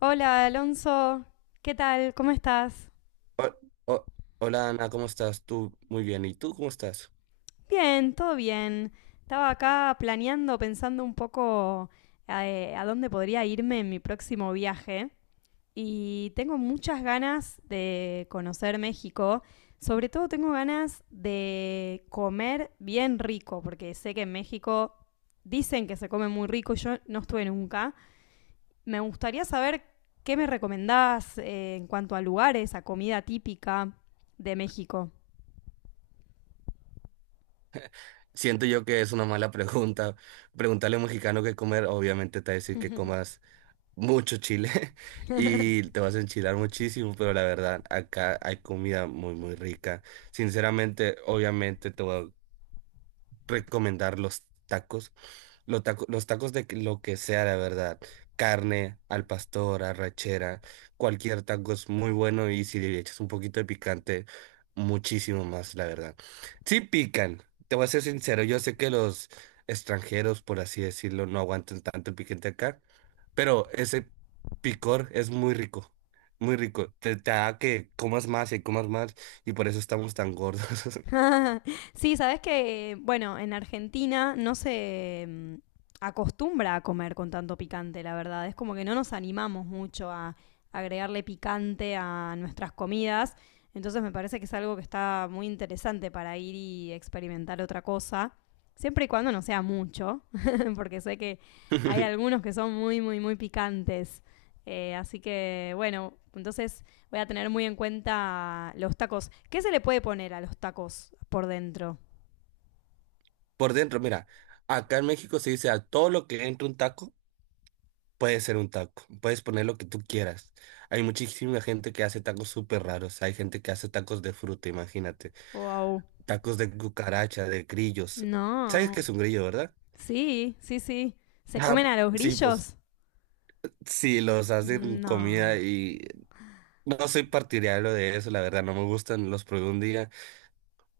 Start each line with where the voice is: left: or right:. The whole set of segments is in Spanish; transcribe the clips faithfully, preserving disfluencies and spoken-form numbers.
left: Hola Alonso, ¿qué tal? ¿Cómo estás?
right: Ho- ho- Hola Ana, ¿cómo estás? Tú muy bien. ¿Y tú cómo estás?
left: Bien, todo bien. Estaba acá planeando, pensando un poco eh, a dónde podría irme en mi próximo viaje y tengo muchas ganas de conocer México. Sobre todo tengo ganas de comer bien rico, porque sé que en México dicen que se come muy rico y yo no estuve nunca. Me gustaría saber qué me recomendás, eh, en cuanto a lugares, a comida típica de México.
right: Siento yo que es una mala pregunta. Preguntarle a un mexicano qué comer, obviamente te va a decir que comas mucho chile y te vas a enchilar muchísimo, pero la verdad, acá hay comida muy, muy rica. Sinceramente, obviamente te voy recomendar los tacos. Los tacos, los tacos de lo que sea, la verdad. Carne, al pastor, arrachera, cualquier taco es muy bueno y si le echas un poquito de picante, muchísimo más, la verdad. Sí pican, te voy a ser sincero, yo sé que los extranjeros, por así decirlo, no aguantan tanto el picante acá, pero ese picor es muy rico, muy rico. Te, te da que comas más y comas más y por eso estamos tan gordos.
left: Sí, sabes que, bueno, en Argentina no se mm, acostumbra a comer con tanto picante, la verdad. Es como que no nos animamos mucho a agregarle picante a nuestras comidas. Entonces me parece que es algo que está muy interesante para ir y experimentar otra cosa. Siempre y cuando no sea mucho, porque sé que hay algunos que son muy, muy, muy picantes. Eh, así que, bueno, entonces voy a tener muy en cuenta los tacos. ¿Qué se le puede poner a los tacos por dentro?
right: Por dentro, mira, acá en México se dice a todo lo que entra un taco puede ser un taco, puedes poner lo que tú quieras. Hay muchísima gente que hace tacos súper raros, hay gente que hace tacos de fruta, imagínate,
left: Wow.
right: tacos de cucaracha, de grillos. ¿Sabes qué
left: No.
right: es un grillo, verdad?
left: Sí, sí, sí. ¿Se comen
right: Ah,
left: a los
right: sí, pues
left: grillos?
right: sí, los hacen comida
left: No.
right: y no soy partidario de eso, la verdad, no me gustan, los probé un día.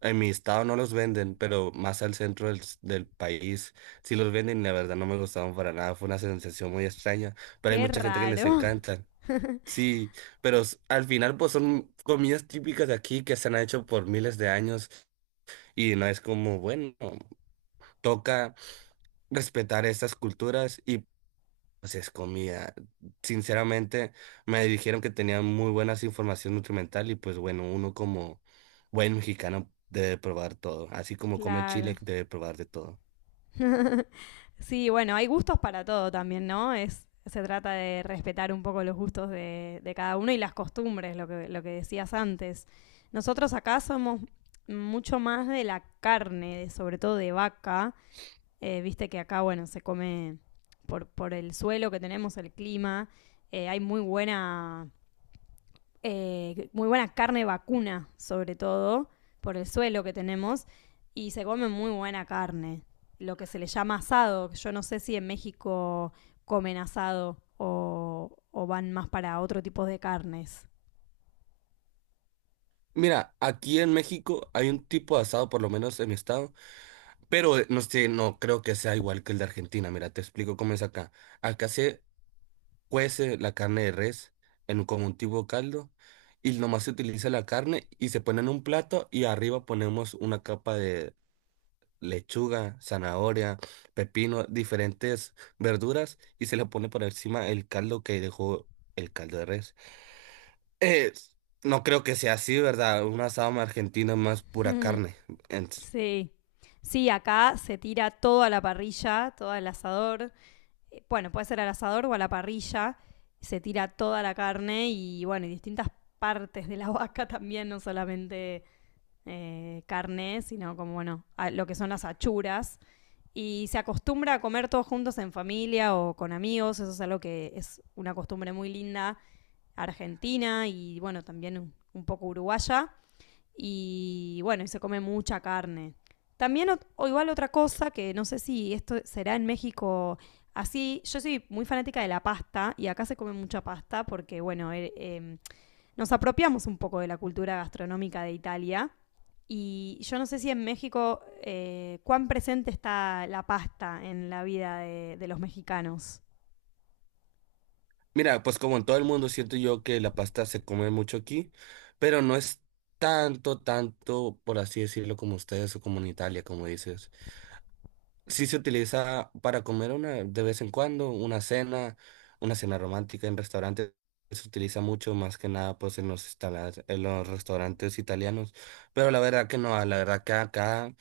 right: En mi estado no los venden, pero más al centro del, s- del país sí los venden y la verdad no me gustaron para nada. Fue una sensación muy extraña, pero hay
left: Qué
right: mucha gente que les
left: raro.
right: encantan. Sí, pero s- al final pues son comidas típicas de aquí que se han hecho por miles de años y no es como, bueno, toca respetar estas culturas y pues es comida. Sinceramente, me dijeron que tenían muy buenas información nutrimental y pues bueno, uno como buen mexicano debe probar todo, así como come chile
left: Claro.
right: debe probar de todo.
left: Sí, bueno, hay gustos para todo también, ¿no? Es, se trata de respetar un poco los gustos de, de cada uno y las costumbres, lo que, lo que decías antes. Nosotros acá somos mucho más de la carne, sobre todo de vaca. Eh, viste que acá, bueno, se come por, por el suelo que tenemos, el clima. Eh, hay muy buena, eh, muy buena carne vacuna, sobre todo, por el suelo que tenemos. Y se come muy buena carne. Lo que se le llama asado. Yo no sé si en México comen asado o, o van más para otro tipo de carnes.
right: Mira, aquí en México hay un tipo de asado, por lo menos en mi estado, pero eh, no sé, no creo que sea igual que el de Argentina. Mira, te explico cómo es acá. Acá se cuece la carne de res en un- como un tipo caldo y nomás se utiliza la carne y se pone en un plato y arriba ponemos una capa lechuga, zanahoria, pepino, diferentes verduras y se le pone por encima el caldo que dejó el caldo de res. Eh, no creo que sea así, ¿verdad? Un asado argentino es más pura carne. Ents-
left: Sí. Sí, acá se tira todo a la parrilla, todo al asador, eh, bueno, puede ser al asador o a la parrilla, se tira toda la carne y bueno, y distintas partes de la vaca también, no solamente eh, carne, sino como bueno, lo que son las achuras. Y se acostumbra a comer todos juntos en familia o con amigos, eso es algo que es una costumbre muy linda argentina y bueno, también un, un poco uruguaya. Y bueno, y se come mucha carne. También, ot- o igual otra cosa que no sé si esto será en México así. Yo soy muy fanática de la pasta y acá se come mucha pasta porque, bueno, eh, eh, nos apropiamos un poco de la cultura gastronómica de Italia. Y yo no sé si en México, eh, cuán presente está la pasta en la vida de, de los mexicanos.
right: Mira, pues como en todo el mundo siento yo que la pasta se come mucho aquí, pero no es tanto, tanto, por así decirlo, como ustedes o como en Italia, como dices. Sí se utiliza para comer una de vez en cuando, una cena, una cena romántica en restaurantes. Se utiliza mucho más que nada pues en los instalas- en los restaurantes italianos. Pero la verdad que no, la verdad que acá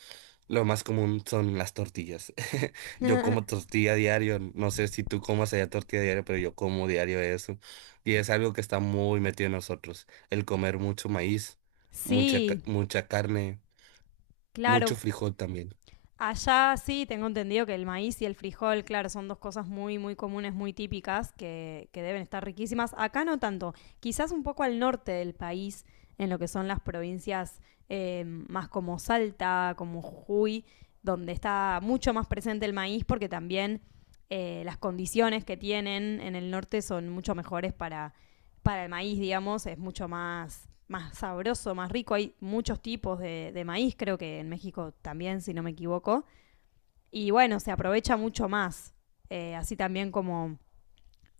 right: lo más común son las tortillas. Yo como tortilla diario, no sé si tú comas allá tortilla diario, pero yo como diario eso. Y es algo que está muy metido en nosotros, el comer mucho maíz, mucha, ca-
left: Sí,
right: mucha carne, mucho
left: claro.
right: frijol también.
left: Allá sí tengo entendido que el maíz y el frijol, claro, son dos cosas muy, muy comunes, muy típicas, que, que deben estar riquísimas. Acá no tanto, quizás un poco al norte del país, en lo que son las provincias, eh, más como Salta, como Jujuy, donde está mucho más presente el maíz, porque también, eh, las condiciones que tienen en el norte son mucho mejores para, para el maíz, digamos, es mucho más más sabroso, más rico. Hay muchos tipos de, de maíz, creo que en México también, si no me equivoco. Y bueno, se aprovecha mucho más. Eh, así también como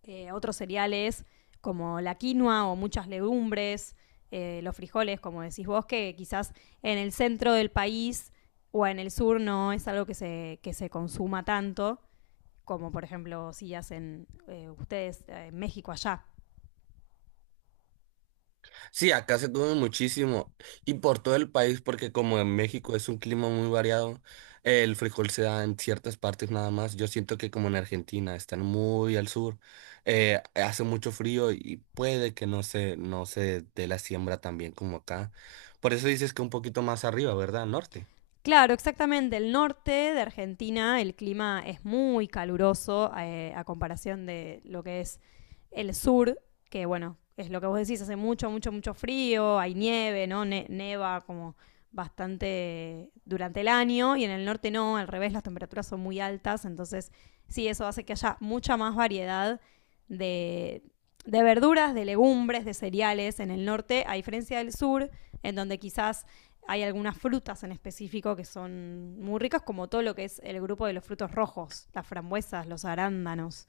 left: eh, otros cereales como la quinoa o muchas legumbres, eh, los frijoles, como decís vos, que quizás en el centro del país o en el sur no es algo que se, que se consuma tanto, como por ejemplo si hacen, eh, ustedes, eh, en México allá.
right: Sí, acá se come muchísimo y por todo el país, porque como en México es un clima muy variado, el frijol se da en ciertas partes nada más. Yo siento que como en Argentina están muy al sur, eh, hace mucho frío y puede que no se, no se dé la siembra tan bien como acá. Por eso dices que un poquito más arriba, ¿verdad? Norte.
left: Claro, exactamente. El norte de Argentina, el clima es muy caluroso, eh, a comparación de lo que es el sur, que bueno, es lo que vos decís, hace mucho, mucho, mucho frío, hay nieve, ¿no? Ne- neva como bastante durante el año y en el norte no, al revés, las temperaturas son muy altas, entonces sí, eso hace que haya mucha más variedad de, de verduras, de legumbres, de cereales en el norte, a diferencia del sur, en donde quizás hay algunas frutas en específico que son muy ricas, como todo lo que es el grupo de los frutos rojos, las frambuesas, los arándanos.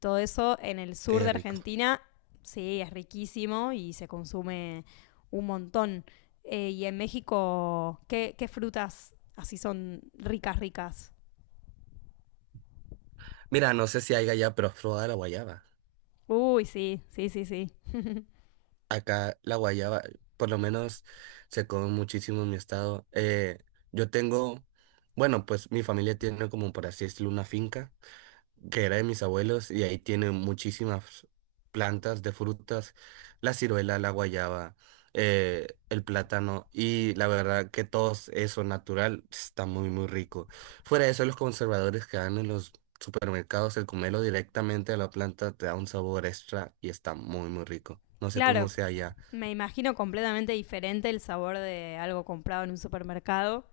left: Todo eso en el sur
right: Qué
left: de
right: rico.
left: Argentina, sí, es riquísimo y se consume un montón. Eh, y en México, ¿qué, ¿qué frutas así son ricas, ricas?
right: Mira, no sé si hay allá, pero has probado la guayaba.
left: Uy, sí, sí, sí, sí.
right: Acá la guayaba, por lo menos se come muchísimo en mi estado. Eh, yo tengo, bueno, pues mi familia tiene como por así decirlo una finca que era de mis abuelos y ahí tienen muchísimas plantas de frutas, la ciruela, la guayaba, eh, el plátano y la verdad que todo eso natural está muy muy rico. Fuera de eso, los conservadores que dan en los supermercados, el comerlo directamente a la planta te da un sabor extra y está muy muy rico. No sé cómo
left: Claro,
right: sea allá.
left: me imagino completamente diferente el sabor de algo comprado en un supermercado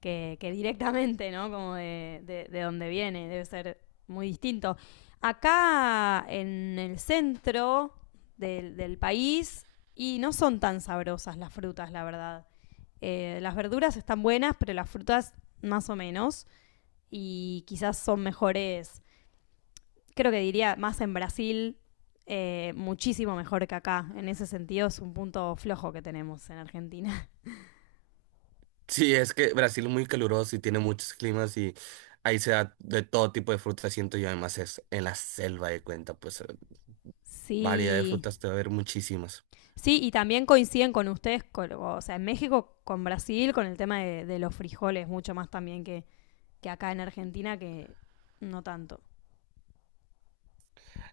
left: que, que directamente, ¿no? Como de, de, de donde viene, debe ser muy distinto. Acá en el centro del, del país, y no son tan sabrosas las frutas, la verdad. Eh, las verduras están buenas, pero las frutas más o menos, y quizás son mejores, creo que diría más en Brasil, eh, muchísimo mejor que acá. En ese sentido es un punto flojo que tenemos en Argentina.
right: Sí, es que Brasil es muy caluroso y tiene muchos climas y ahí se da de todo tipo de frutas, siento yo. Además es en la selva de cuenta, pues eh, variedad de
left: Sí.
right: frutas te va a haber muchísimas.
left: Sí, y también coinciden con ustedes, con- o sea, en México con Brasil, con el tema de, de los frijoles, mucho más también que, que acá en Argentina, que no tanto.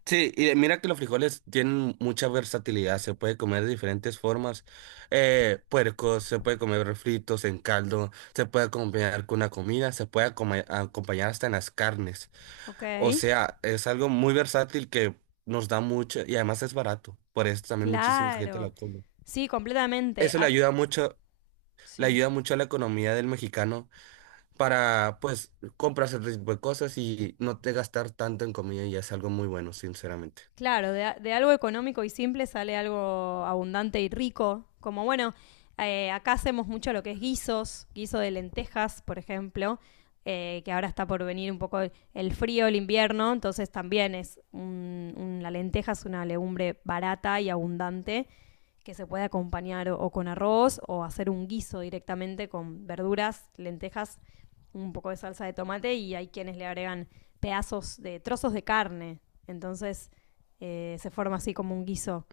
right: Sí, y mira que los frijoles tienen mucha versatilidad, se puede comer de diferentes formas. Eh, puercos, se puede comer fritos en caldo, se puede acompañar con una comida, se puede acoma- acompañar hasta en las carnes.
left: Ok,
right: O sea, es algo muy versátil que nos da mucho y además es barato. Por eso también muchísima gente
left: claro.
right: lo come.
left: Sí, completamente.
right: Eso le
left: Ac-
right: ayuda mucho, le
left: sí.
right: ayuda mucho a la economía del mexicano para, pues, comprarse otro tipo de cosas y no te gastar tanto en comida y es algo muy bueno, sinceramente.
left: Claro, de, de algo económico y simple sale algo abundante y rico. Como bueno, eh, acá hacemos mucho lo que es guisos, guiso de lentejas, por ejemplo, eh, que ahora está por venir un poco el- el frío, el invierno, entonces también es un- un- la lenteja es una legumbre barata y abundante que se puede acompañar o, o con arroz o hacer un guiso directamente con verduras, lentejas, un poco de salsa de tomate y hay quienes le agregan pedazos de trozos de carne. Entonces, eh, se forma así como un guiso,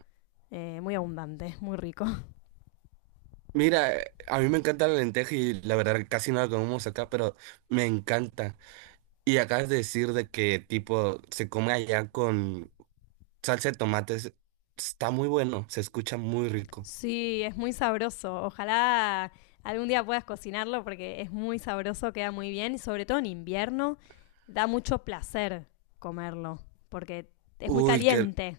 left: eh, muy abundante, muy rico.
right: Mira, eh, a mí me encanta la lenteja y la verdad casi no la comemos acá, pero me encanta. Y acabas de decir de que tipo se come allá con salsa de tomates. Está muy bueno, se escucha muy rico.
left: Sí, es muy sabroso. Ojalá algún día puedas cocinarlo porque es muy sabroso, queda muy bien y sobre todo en invierno da mucho placer comerlo porque es muy
right: Uy, que
left: caliente.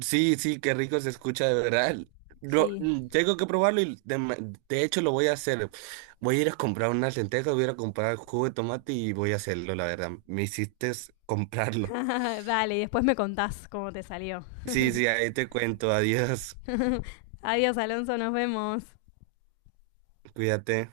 right: Sí, sí, qué rico se escucha de verdad. Lo,
left: Sí.
right: mm, tengo que probarlo y de, ma- de hecho lo voy a hacer. Voy a ir a comprar unas lentejas, voy a ir a comprar jugo de tomate y voy a hacerlo, la verdad. Me hiciste comprarlo.
left: Dale, y después me contás cómo te salió.
right: Sí, sí, ahí te cuento. Adiós.
left: Adiós, Alonso, nos vemos.
right: Cuídate.